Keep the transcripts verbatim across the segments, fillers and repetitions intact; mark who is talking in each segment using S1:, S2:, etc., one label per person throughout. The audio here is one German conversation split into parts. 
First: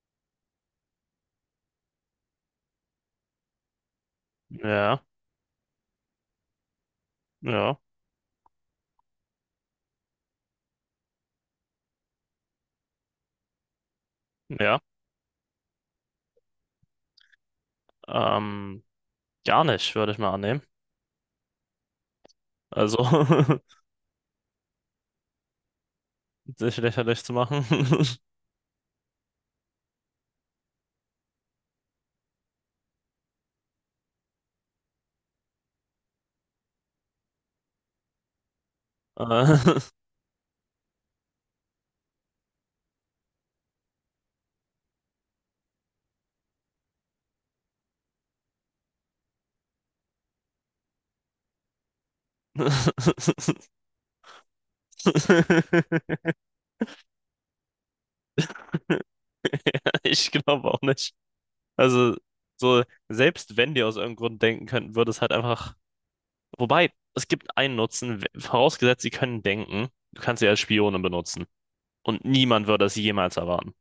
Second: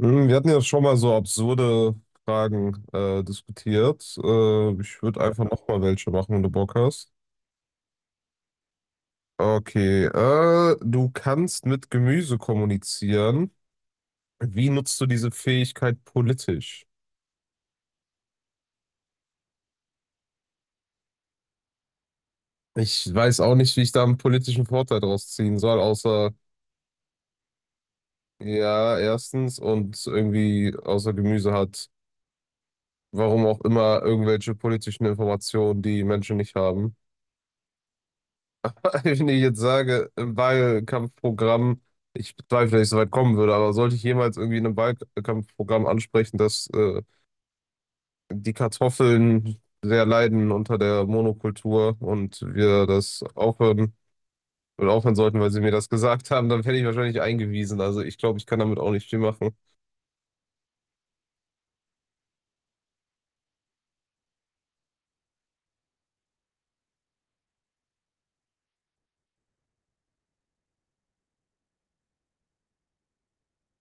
S1: Hm, Wir hatten ja schon mal so absurde Fragen äh, diskutiert. Äh,
S2: Ja,
S1: ich würde einfach noch mal welche machen, wenn du Bock hast.
S2: ja,
S1: Okay, äh, du kannst mit Gemüse kommunizieren. Wie
S2: ja.
S1: nutzt du diese Fähigkeit politisch?
S2: Ähm, Gar nicht, würde ich mal annehmen. Also,
S1: Ich weiß auch nicht, wie ich da einen politischen Vorteil draus ziehen soll, außer,
S2: sich lächerlich zu machen.
S1: ja, erstens und irgendwie außer Gemüse hat, warum auch immer, irgendwelche politischen Informationen, die Menschen nicht haben. Wenn ich jetzt
S2: Äh,
S1: sage, im Wahlkampfprogramm, ich bezweifle, dass ich so weit kommen würde, aber sollte ich jemals irgendwie in einem Wahlkampfprogramm ansprechen, dass äh, die Kartoffeln sehr leiden unter der Monokultur und wir das aufhören oder aufhören sollten, weil sie mir das gesagt haben, dann werde ich wahrscheinlich eingewiesen. Also ich glaube, ich kann damit auch nicht viel machen.
S2: Ich glaube auch nicht. Also, so, selbst wenn die aus irgendeinem Grund denken könnten, würde es halt einfach. Wobei, es gibt einen Nutzen, w- vorausgesetzt, sie können denken, du kannst sie als Spione benutzen. Und niemand würde es jemals erwarten.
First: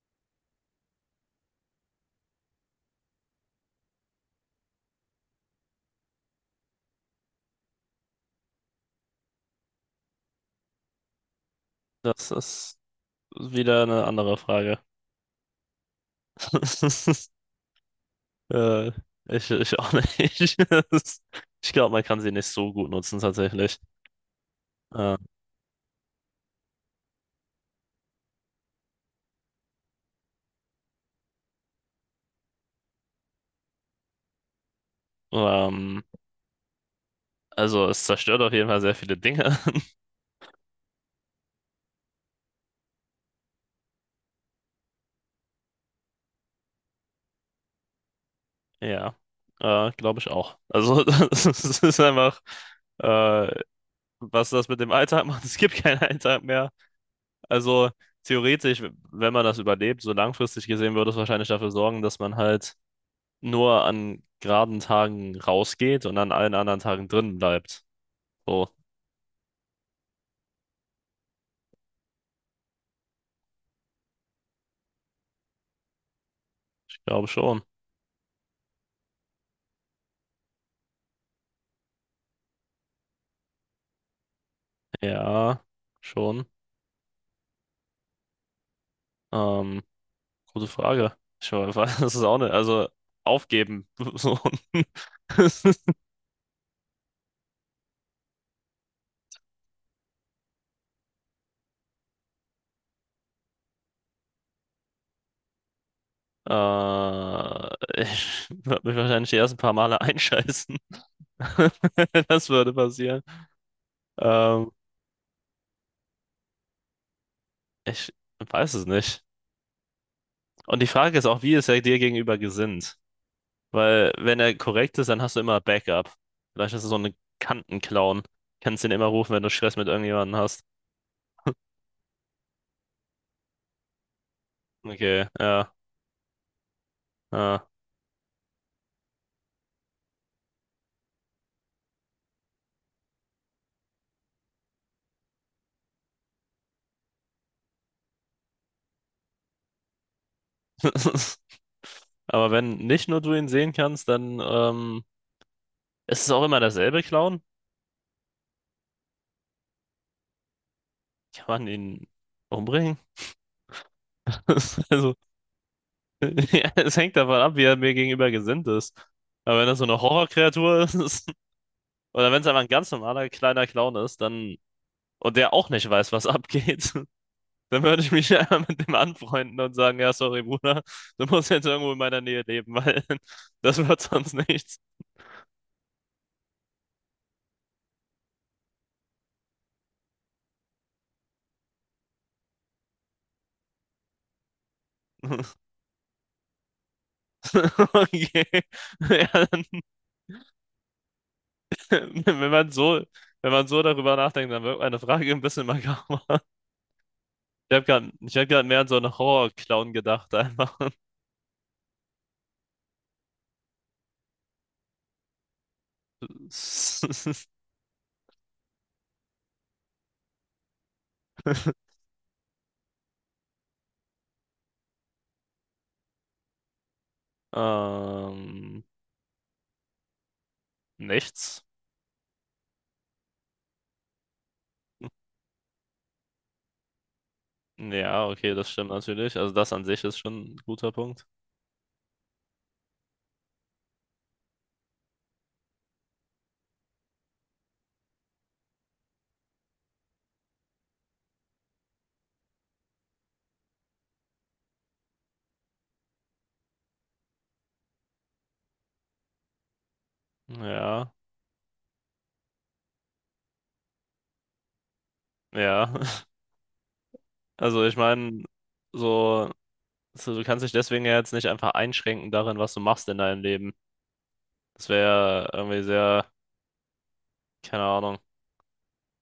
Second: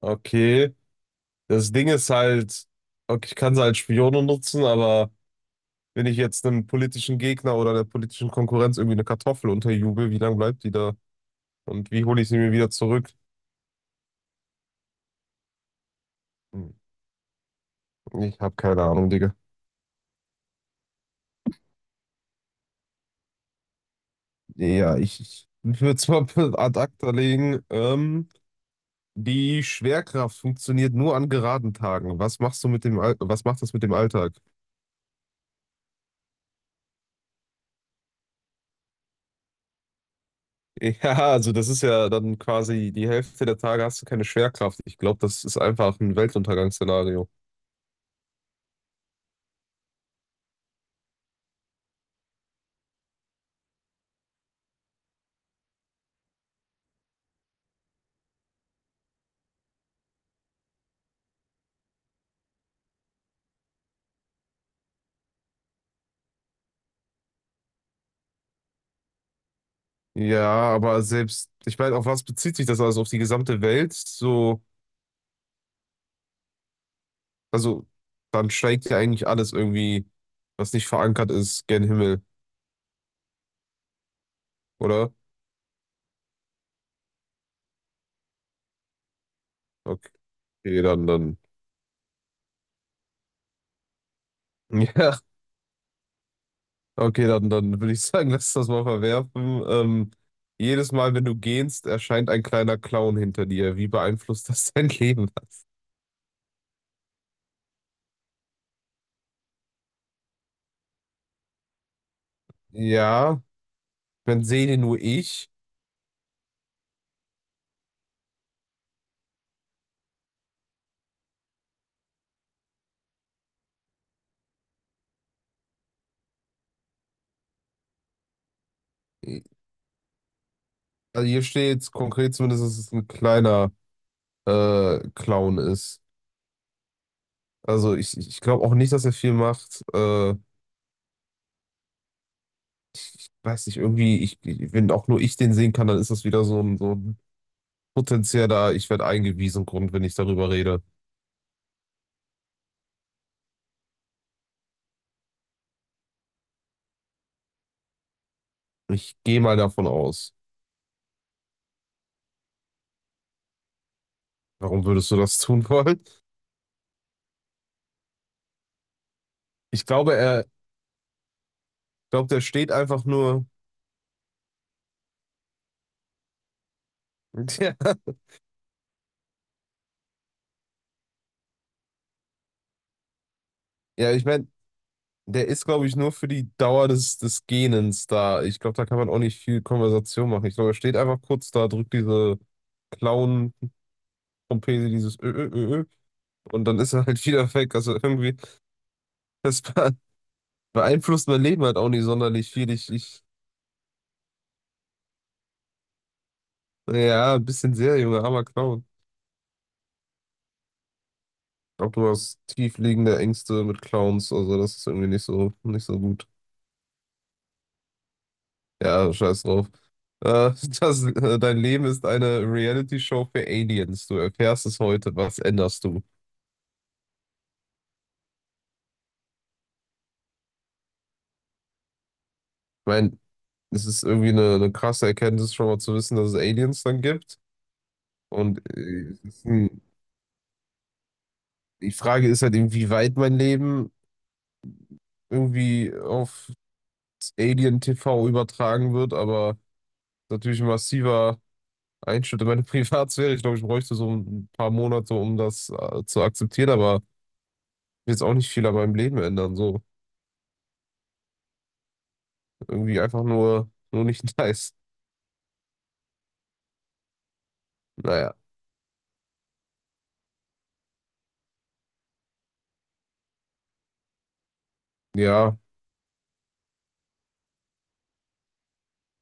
S1: Okay, das Ding ist halt, okay, ich kann sie als Spione nutzen, aber wenn ich jetzt einem politischen Gegner oder der politischen Konkurrenz irgendwie eine Kartoffel unterjubel, wie lange bleibt die da? Und wie hole ich
S2: Das
S1: sie mir wieder
S2: ist
S1: zurück?
S2: wieder eine andere Frage.
S1: Ich habe keine
S2: Äh,
S1: Ahnung, Digga.
S2: ich, ich auch nicht. Das- Ich glaube, man kann sie nicht so gut nutzen, tatsächlich.
S1: Ja,
S2: Äh,
S1: ich, ich würde es mal ad acta legen. Ähm, die Schwerkraft funktioniert nur an geraden Tagen. Was machst du mit dem Al was macht das mit dem Alltag?
S2: ähm, also, es zerstört auf jeden Fall sehr viele Dinge.
S1: Ja, also das ist ja dann quasi die Hälfte der Tage hast du keine Schwerkraft. Ich glaube, das ist einfach ein Weltuntergangsszenario.
S2: Ja, äh, glaube ich auch. Also, das ist ist einfach, äh, was das mit dem Alltag macht. Es gibt keinen Alltag mehr. Also, theoretisch, wenn man das überlebt, so langfristig gesehen, würde es wahrscheinlich dafür sorgen, dass man halt nur an geraden Tagen rausgeht und an allen anderen Tagen drin bleibt. So,
S1: Ja, aber selbst, ich meine, auf was bezieht sich das also? Auf die gesamte Welt? So,
S2: ich glaube schon.
S1: also dann steigt ja eigentlich alles irgendwie, was nicht verankert ist, gen Himmel. Oder?
S2: Ja, schon. Ähm, Gute
S1: Okay, dann,
S2: Frage.
S1: dann.
S2: Ich we- weiß, das ist auch nicht. Also aufgeben. So.
S1: Ja, okay, dann, dann würde ich sagen, lass das mal verwerfen. Ähm, jedes Mal, wenn du gehst, erscheint ein kleiner Clown hinter dir. Wie beeinflusst das dein Leben?
S2: Äh, ich würde mich wahrscheinlich die ersten paar Male einscheißen. Das würde passieren.
S1: Ja, wenn sehe
S2: Ähm,
S1: den nur ich.
S2: Ich weiß es nicht. Und die Frage ist auch, wie ist er dir gegenüber gesinnt? Weil, wenn er korrekt ist, dann hast du immer Backup. Vielleicht ist er so eine Kantenclown. Kannst ihn immer rufen, wenn du Stress mit irgendjemandem hast.
S1: Also hier steht konkret zumindest, dass es ein kleiner äh,
S2: Okay,
S1: Clown
S2: ja.
S1: ist.
S2: Ja.
S1: Also ich, ich glaube auch nicht, dass er viel macht. Äh, ich, ich weiß nicht, irgendwie, ich, ich- wenn auch nur ich den sehen kann, dann ist das wieder so ein, so ein potenzieller, ich werde eingewiesen Grund, wenn ich darüber rede.
S2: Aber wenn nicht nur du ihn sehen kannst, dann ähm, ist es auch immer dasselbe, Clown.
S1: Ich gehe mal davon aus.
S2: Kann man ihn umbringen?
S1: Warum würdest
S2: Also,
S1: du das tun wollen?
S2: ja, es hängt davon ab, wie er mir gegenüber gesinnt ist. Aber wenn das so
S1: Ich
S2: eine
S1: glaube, er, ich
S2: Horrorkreatur ist,
S1: glaube,
S2: oder wenn
S1: der
S2: es einfach ein
S1: steht
S2: ganz
S1: einfach
S2: normaler
S1: nur.
S2: kleiner Clown ist, dann, und der auch nicht weiß, was abgeht,
S1: Ja,
S2: dann würde ich mich einfach mit dem anfreunden und sagen, ja, sorry, Bruder, du musst jetzt irgendwo in meiner Nähe leben, weil das wird
S1: ja, ich
S2: sonst
S1: meine,
S2: nichts.
S1: der ist, glaube ich, nur für die Dauer des, des Gähnens da. Ich glaube, da kann man auch nicht viel Konversation machen. Ich glaube, er steht einfach kurz da, drückt diese Clown-Trompete, dieses Ö, Ö, Ö, Ö, und dann ist er halt wieder weg. Also irgendwie,
S2: Okay. Ja.
S1: das be- beeinflusst mein Leben halt auch nicht
S2: Wenn
S1: sonderlich viel.
S2: man
S1: Ich,
S2: so,
S1: ich,
S2: wenn man so darüber nachdenkt, dann wird meine Frage ein bisschen makaber.
S1: ja, ein
S2: Ich
S1: bisschen
S2: habe
S1: sehr,
S2: gerade,
S1: Junge,
S2: ich
S1: armer
S2: habe gerade mehr an
S1: Clown.
S2: so einen Horror-Clown gedacht, einfach.
S1: glaube, du hast tiefliegende Ängste mit Clowns, also das ist irgendwie nicht so, nicht so gut. Ja, scheiß drauf. Äh, das, äh, dein Leben ist eine Reality-Show für Aliens. Du erfährst es heute, was änderst du? Ich
S2: Ähm, Nichts.
S1: meine, es ist irgendwie eine, eine krasse Erkenntnis, schon mal zu wissen, dass es Aliens dann gibt.
S2: Ja, okay,
S1: Und
S2: das stimmt
S1: äh, es
S2: natürlich.
S1: ist
S2: Also das
S1: ein,
S2: an sich ist schon ein guter Punkt.
S1: die Frage ist halt, inwieweit mein Leben irgendwie auf Alien-T V übertragen wird, aber natürlich ein massiver. Einschnitt in meine Privatsphäre. Ich glaube, ich bräuchte so ein paar Monate, um das äh, zu akzeptieren, aber jetzt auch nicht viel an meinem Leben ändern. So
S2: Ja,
S1: irgendwie einfach nur, nur nicht nice.
S2: ja. Also ich
S1: Naja,
S2: meine, so, so, du kannst dich deswegen ja jetzt nicht einfach einschränken darin, was du machst in deinem Leben. Das wäre
S1: ja,
S2: irgendwie sehr, keine Ahnung,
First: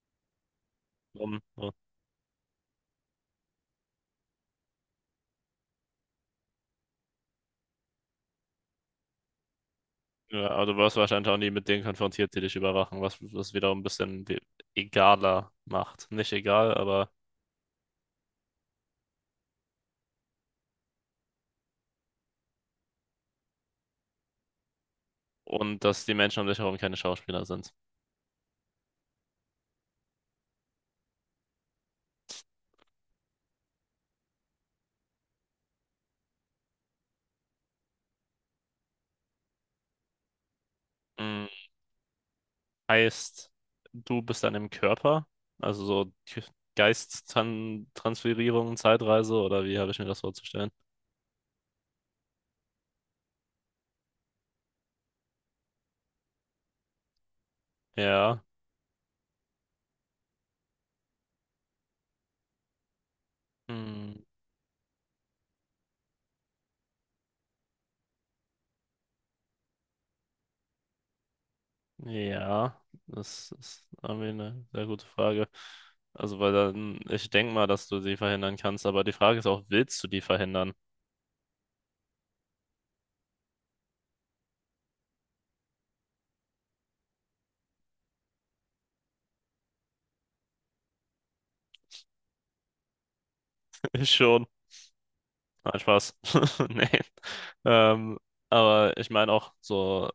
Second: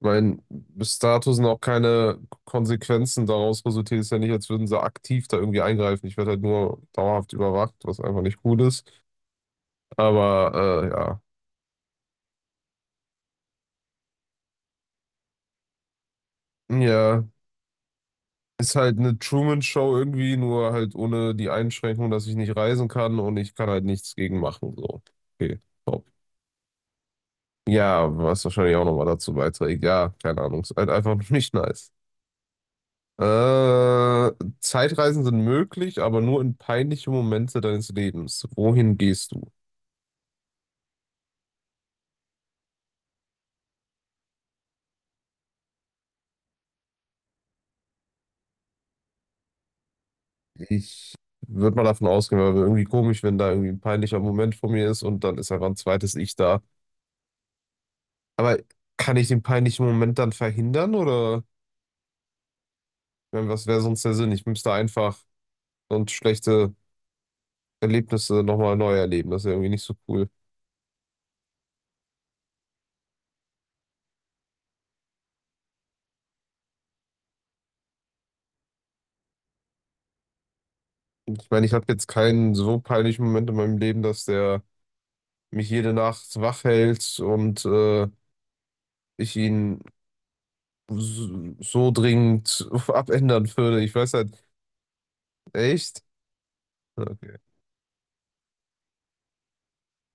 S1: mein, bis dato
S2: dumm.
S1: sind auch keine Konsequenzen daraus resultiert. Ist ja nicht, als würden sie aktiv da irgendwie eingreifen. Ich werde halt nur dauerhaft überwacht, was einfach nicht gut ist.
S2: Ja, aber du wirst
S1: Aber
S2: wahrscheinlich auch nie mit denen konfrontiert, die dich überwachen, was das wiederum ein bisschen we- egaler macht. Nicht egal,
S1: äh, ja,
S2: aber.
S1: ja. Ist halt eine Truman-Show irgendwie, nur halt ohne die Einschränkung, dass ich nicht reisen kann und ich kann halt nichts gegen machen. So, okay.
S2: Und dass die Menschen um dich herum keine Schauspieler sind.
S1: Ja, was wahrscheinlich auch nochmal dazu beiträgt. Ja, keine Ahnung. Ist halt einfach nicht nice. Äh, Zeitreisen sind möglich, aber nur in peinliche Momente deines Lebens. Wohin gehst du?
S2: Mm, heißt, du bist dann im Körper? Also so K- Geisttransferierung, Zeitreise oder wie habe ich mir das vorzustellen?
S1: Ich würde mal davon ausgehen, weil wäre irgendwie komisch, wenn da irgendwie ein peinlicher Moment vor mir ist und dann ist einfach ein zweites Ich da.
S2: Ja.
S1: Aber kann ich den peinlichen Moment dann verhindern oder ich mein, was wäre sonst der
S2: Mm,
S1: Sinn? Ich müsste einfach und schlechte Erlebnisse nochmal neu erleben. Das ist ja irgendwie nicht so cool.
S2: ja, das ist irgendwie eine sehr gute Frage. Also, weil dann, ich denke mal, dass du sie verhindern kannst, aber die Frage ist auch, willst du die verhindern?
S1: Ich meine, ich hatte jetzt keinen so peinlichen Moment in meinem Leben, dass der mich jede Nacht wach hält und äh, ich ihn so so dringend abändern würde. Ich weiß halt,
S2: Schon. Nein,
S1: echt?
S2: Spaß. Nee.
S1: Okay.
S2: Ähm, aber ich meine auch so,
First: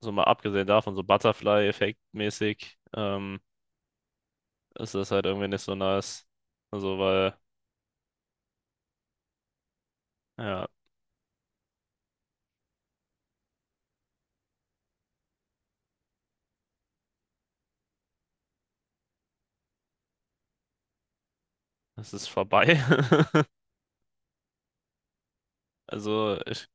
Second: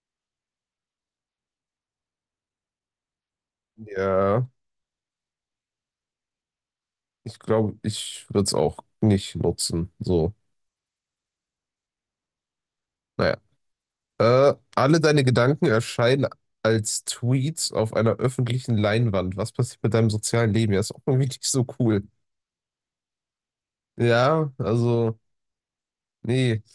S2: so mal abgesehen davon, so Butterfly-Effekt-mäßig, ähm,
S1: Ja,
S2: ist das halt irgendwie nicht so nice. Also, weil,
S1: ich glaube, ich würde es auch nicht nutzen. So,
S2: ja,
S1: naja. Äh, alle deine Gedanken erscheinen als Tweets auf einer öffentlichen Leinwand. Was passiert mit deinem sozialen Leben? Ja, ist auch irgendwie nicht so cool.
S2: es ist vorbei.
S1: Ja, also,
S2: Also,
S1: nee.
S2: ich,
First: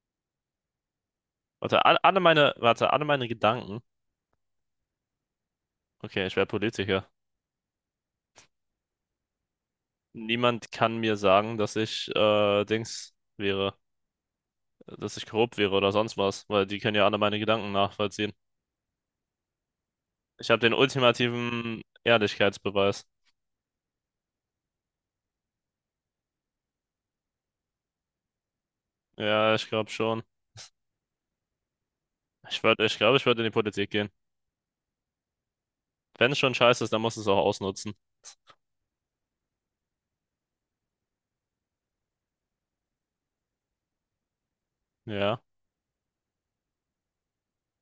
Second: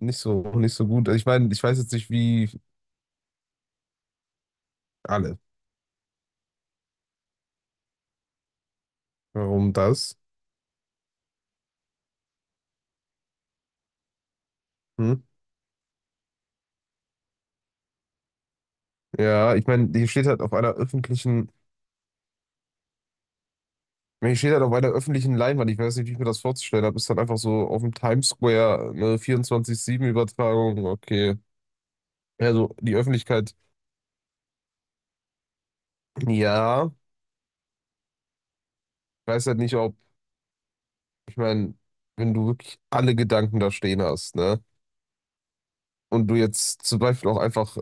S1: Nicht so, nicht so gut. Also ich meine, ich weiß
S2: warte,
S1: jetzt
S2: all-
S1: nicht,
S2: alle
S1: wie
S2: meine, warte, alle meine Gedanken.
S1: alle.
S2: Okay, ich wäre Politiker.
S1: Warum das?
S2: Niemand kann mir sagen, dass ich, äh, Dings wäre,
S1: Hm?
S2: dass ich korrupt wäre oder sonst was, weil die können ja alle meine Gedanken nachvollziehen.
S1: Ja, ich meine, hier steht halt
S2: Ich
S1: auf
S2: habe
S1: einer
S2: den
S1: öffentlichen,
S2: ultimativen Ehrlichkeitsbeweis.
S1: hier steht halt auf einer öffentlichen Leinwand. Ich weiß nicht, wie ich mir das vorzustellen habe. Ist halt einfach so auf dem Times Square eine
S2: Ja, ich glaube schon.
S1: vierundzwanzig sieben-Übertragung. Okay.
S2: Ich
S1: Also
S2: würde,
S1: die
S2: ich glaube, ich würde in die
S1: Öffentlichkeit,
S2: Politik gehen. Wenn es schon scheiße
S1: ja,
S2: ist,
S1: ich
S2: dann musst du es auch ausnutzen.
S1: weiß halt nicht, ob, ich meine, wenn du wirklich alle Gedanken da stehen hast, ne?
S2: Ja,
S1: Und du jetzt zum Beispiel auch einfach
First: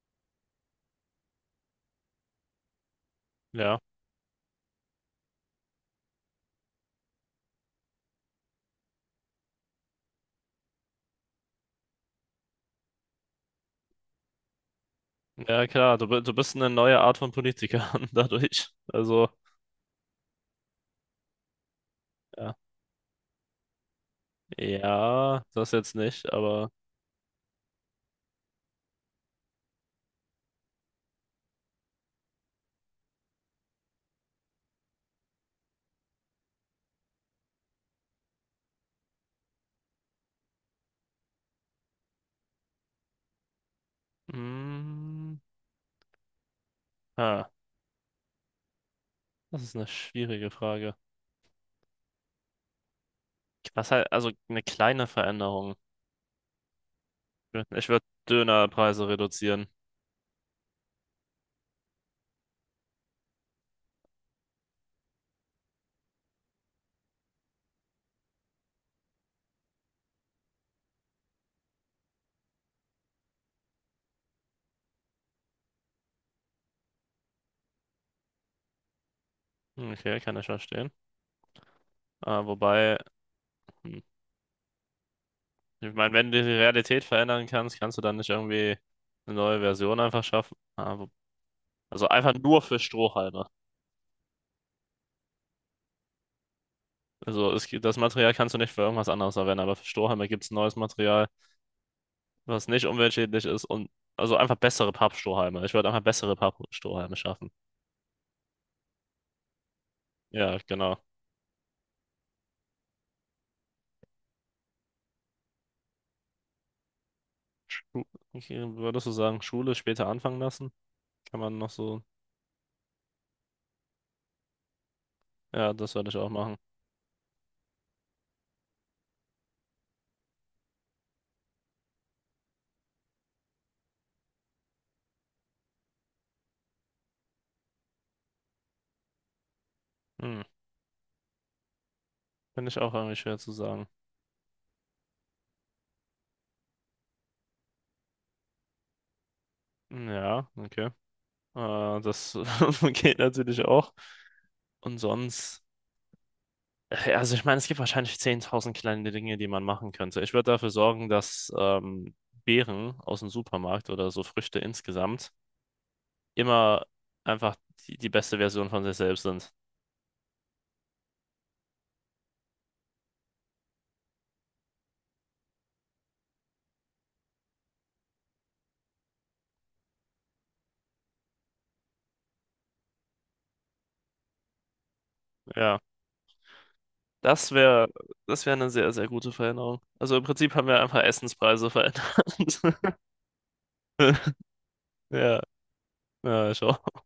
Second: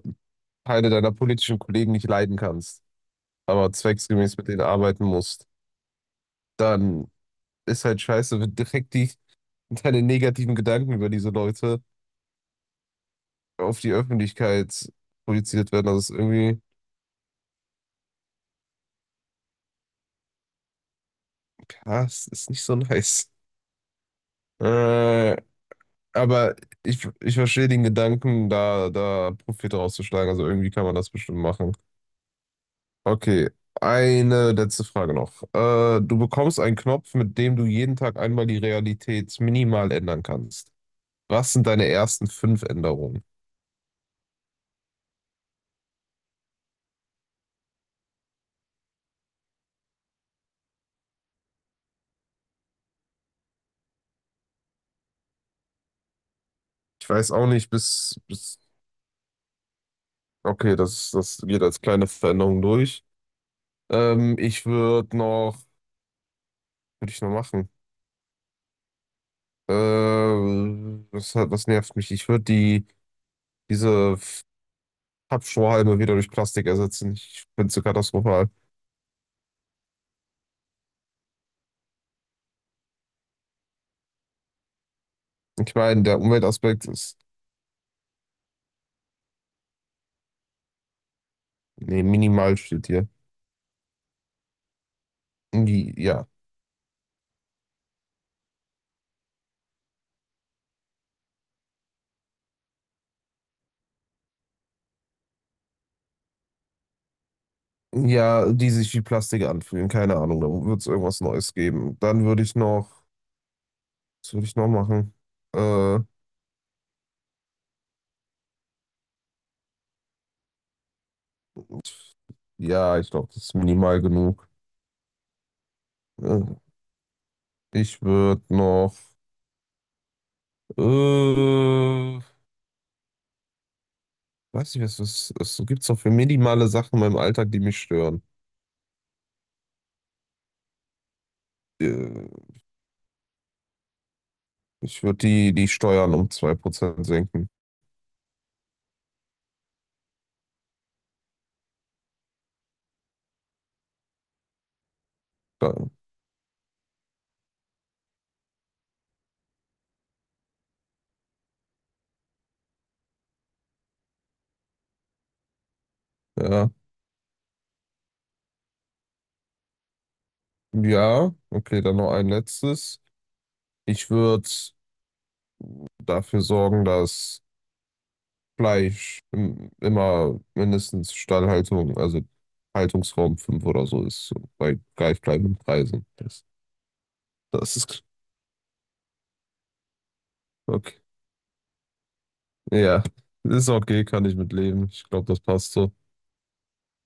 S1: Teile deiner politischen Kollegen nicht leiden kannst, aber
S2: ja,
S1: zwecksgemäß mit denen arbeiten musst dann ist halt scheiße, wenn direkt die, deine negativen Gedanken über diese Leute auf die Öffentlichkeit
S2: ja,
S1: projiziert werden.
S2: klar.
S1: Das
S2: Du,
S1: ist
S2: bi- du bist
S1: irgendwie,
S2: eine neue Art von Politiker dadurch. Also,
S1: ja, es ist
S2: ja,
S1: nicht so nice. Äh,
S2: ja, das jetzt nicht,
S1: aber
S2: aber,
S1: ich, ich verstehe den Gedanken, da, da Profit rauszuschlagen. Also irgendwie kann man das bestimmt machen. Okay, eine letzte Frage noch. Äh, du bekommst einen Knopf, mit dem du jeden Tag einmal die Realität minimal ändern kannst. Was sind deine ersten fünf Änderungen?
S2: mm, ah, das ist eine schwierige Frage. Was halt, also eine kleine Veränderung.
S1: Ich weiß auch nicht,
S2: Ich würde
S1: bis, bis
S2: Dönerpreise reduzieren.
S1: okay, das, das geht als kleine Veränderung durch. Ähm, ich würde noch, würde ich noch machen? Äh, was, hat- was nervt mich? Ich würde die, diese F- Pappstrohhalme wieder durch Plastik ersetzen. Ich finde es so katastrophal.
S2: Okay, kann ich verstehen. Ah, wobei, hm,
S1: Ich
S2: ich
S1: meine,
S2: meine,
S1: der
S2: wenn du die
S1: Umweltaspekt
S2: Realität
S1: ist,
S2: verändern kannst, kannst du dann nicht irgendwie eine neue Version einfach schaffen. Aber,
S1: nee,
S2: also einfach
S1: minimal
S2: nur für
S1: steht hier.
S2: Strohhalme.
S1: Die, ja.
S2: Also es, gibt- das Material kannst du nicht für irgendwas anderes verwenden, aber für Strohhalme gibt es neues Material, was nicht umweltschädlich ist und also einfach bessere Pappstrohhalme. Ich würde einfach bessere Pappstrohhalme schaffen.
S1: Ja, die sich wie Plastik anfühlen. Keine Ahnung, da
S2: Ja,
S1: wird es
S2: genau.
S1: irgendwas Neues geben. Dann würde ich noch, was würde ich noch machen? Äh,
S2: Schu- Okay, würdest du sagen, Schule später anfangen lassen? Kann man noch so.
S1: ja, ich glaube, das ist minimal genug.
S2: Ja, das würde ich auch
S1: Äh,
S2: machen.
S1: ich würde noch. Äh, weiß nicht, was es was so gibt's doch für minimale Sachen in meinem Alltag, die mich stören.
S2: Hm,
S1: Äh,
S2: finde ich auch irgendwie schwer zu sagen.
S1: ich würde die, die Steuern um zwei Prozent senken.
S2: Hm. Ja, okay. Äh, das geht natürlich auch. Und sonst,
S1: Da,
S2: äh, also ich meine, es gibt wahrscheinlich zehntausend kleine Dinge, die man machen könnte. Ich würde dafür sorgen, dass ähm, Beeren aus dem Supermarkt oder so Früchte insgesamt
S1: ja.
S2: immer einfach die, die beste Version von sich selbst sind.
S1: Ja, okay, dann noch ein letztes. Ich würde dafür sorgen, dass Fleisch im, immer mindestens Stallhaltung, also Haltungsraum fünf oder so ist, so bei gleich bleibenden
S2: Ja,
S1: Preisen. Das,
S2: das
S1: das
S2: wäre,
S1: ist
S2: das wäre eine sehr, sehr gute Veränderung. Also im Prinzip haben wir einfach
S1: okay.
S2: Essenspreise verändert.
S1: Ja, ist okay, kann ich mit leben. Ich glaube,
S2: Ja,
S1: das passt so.
S2: ja, schon.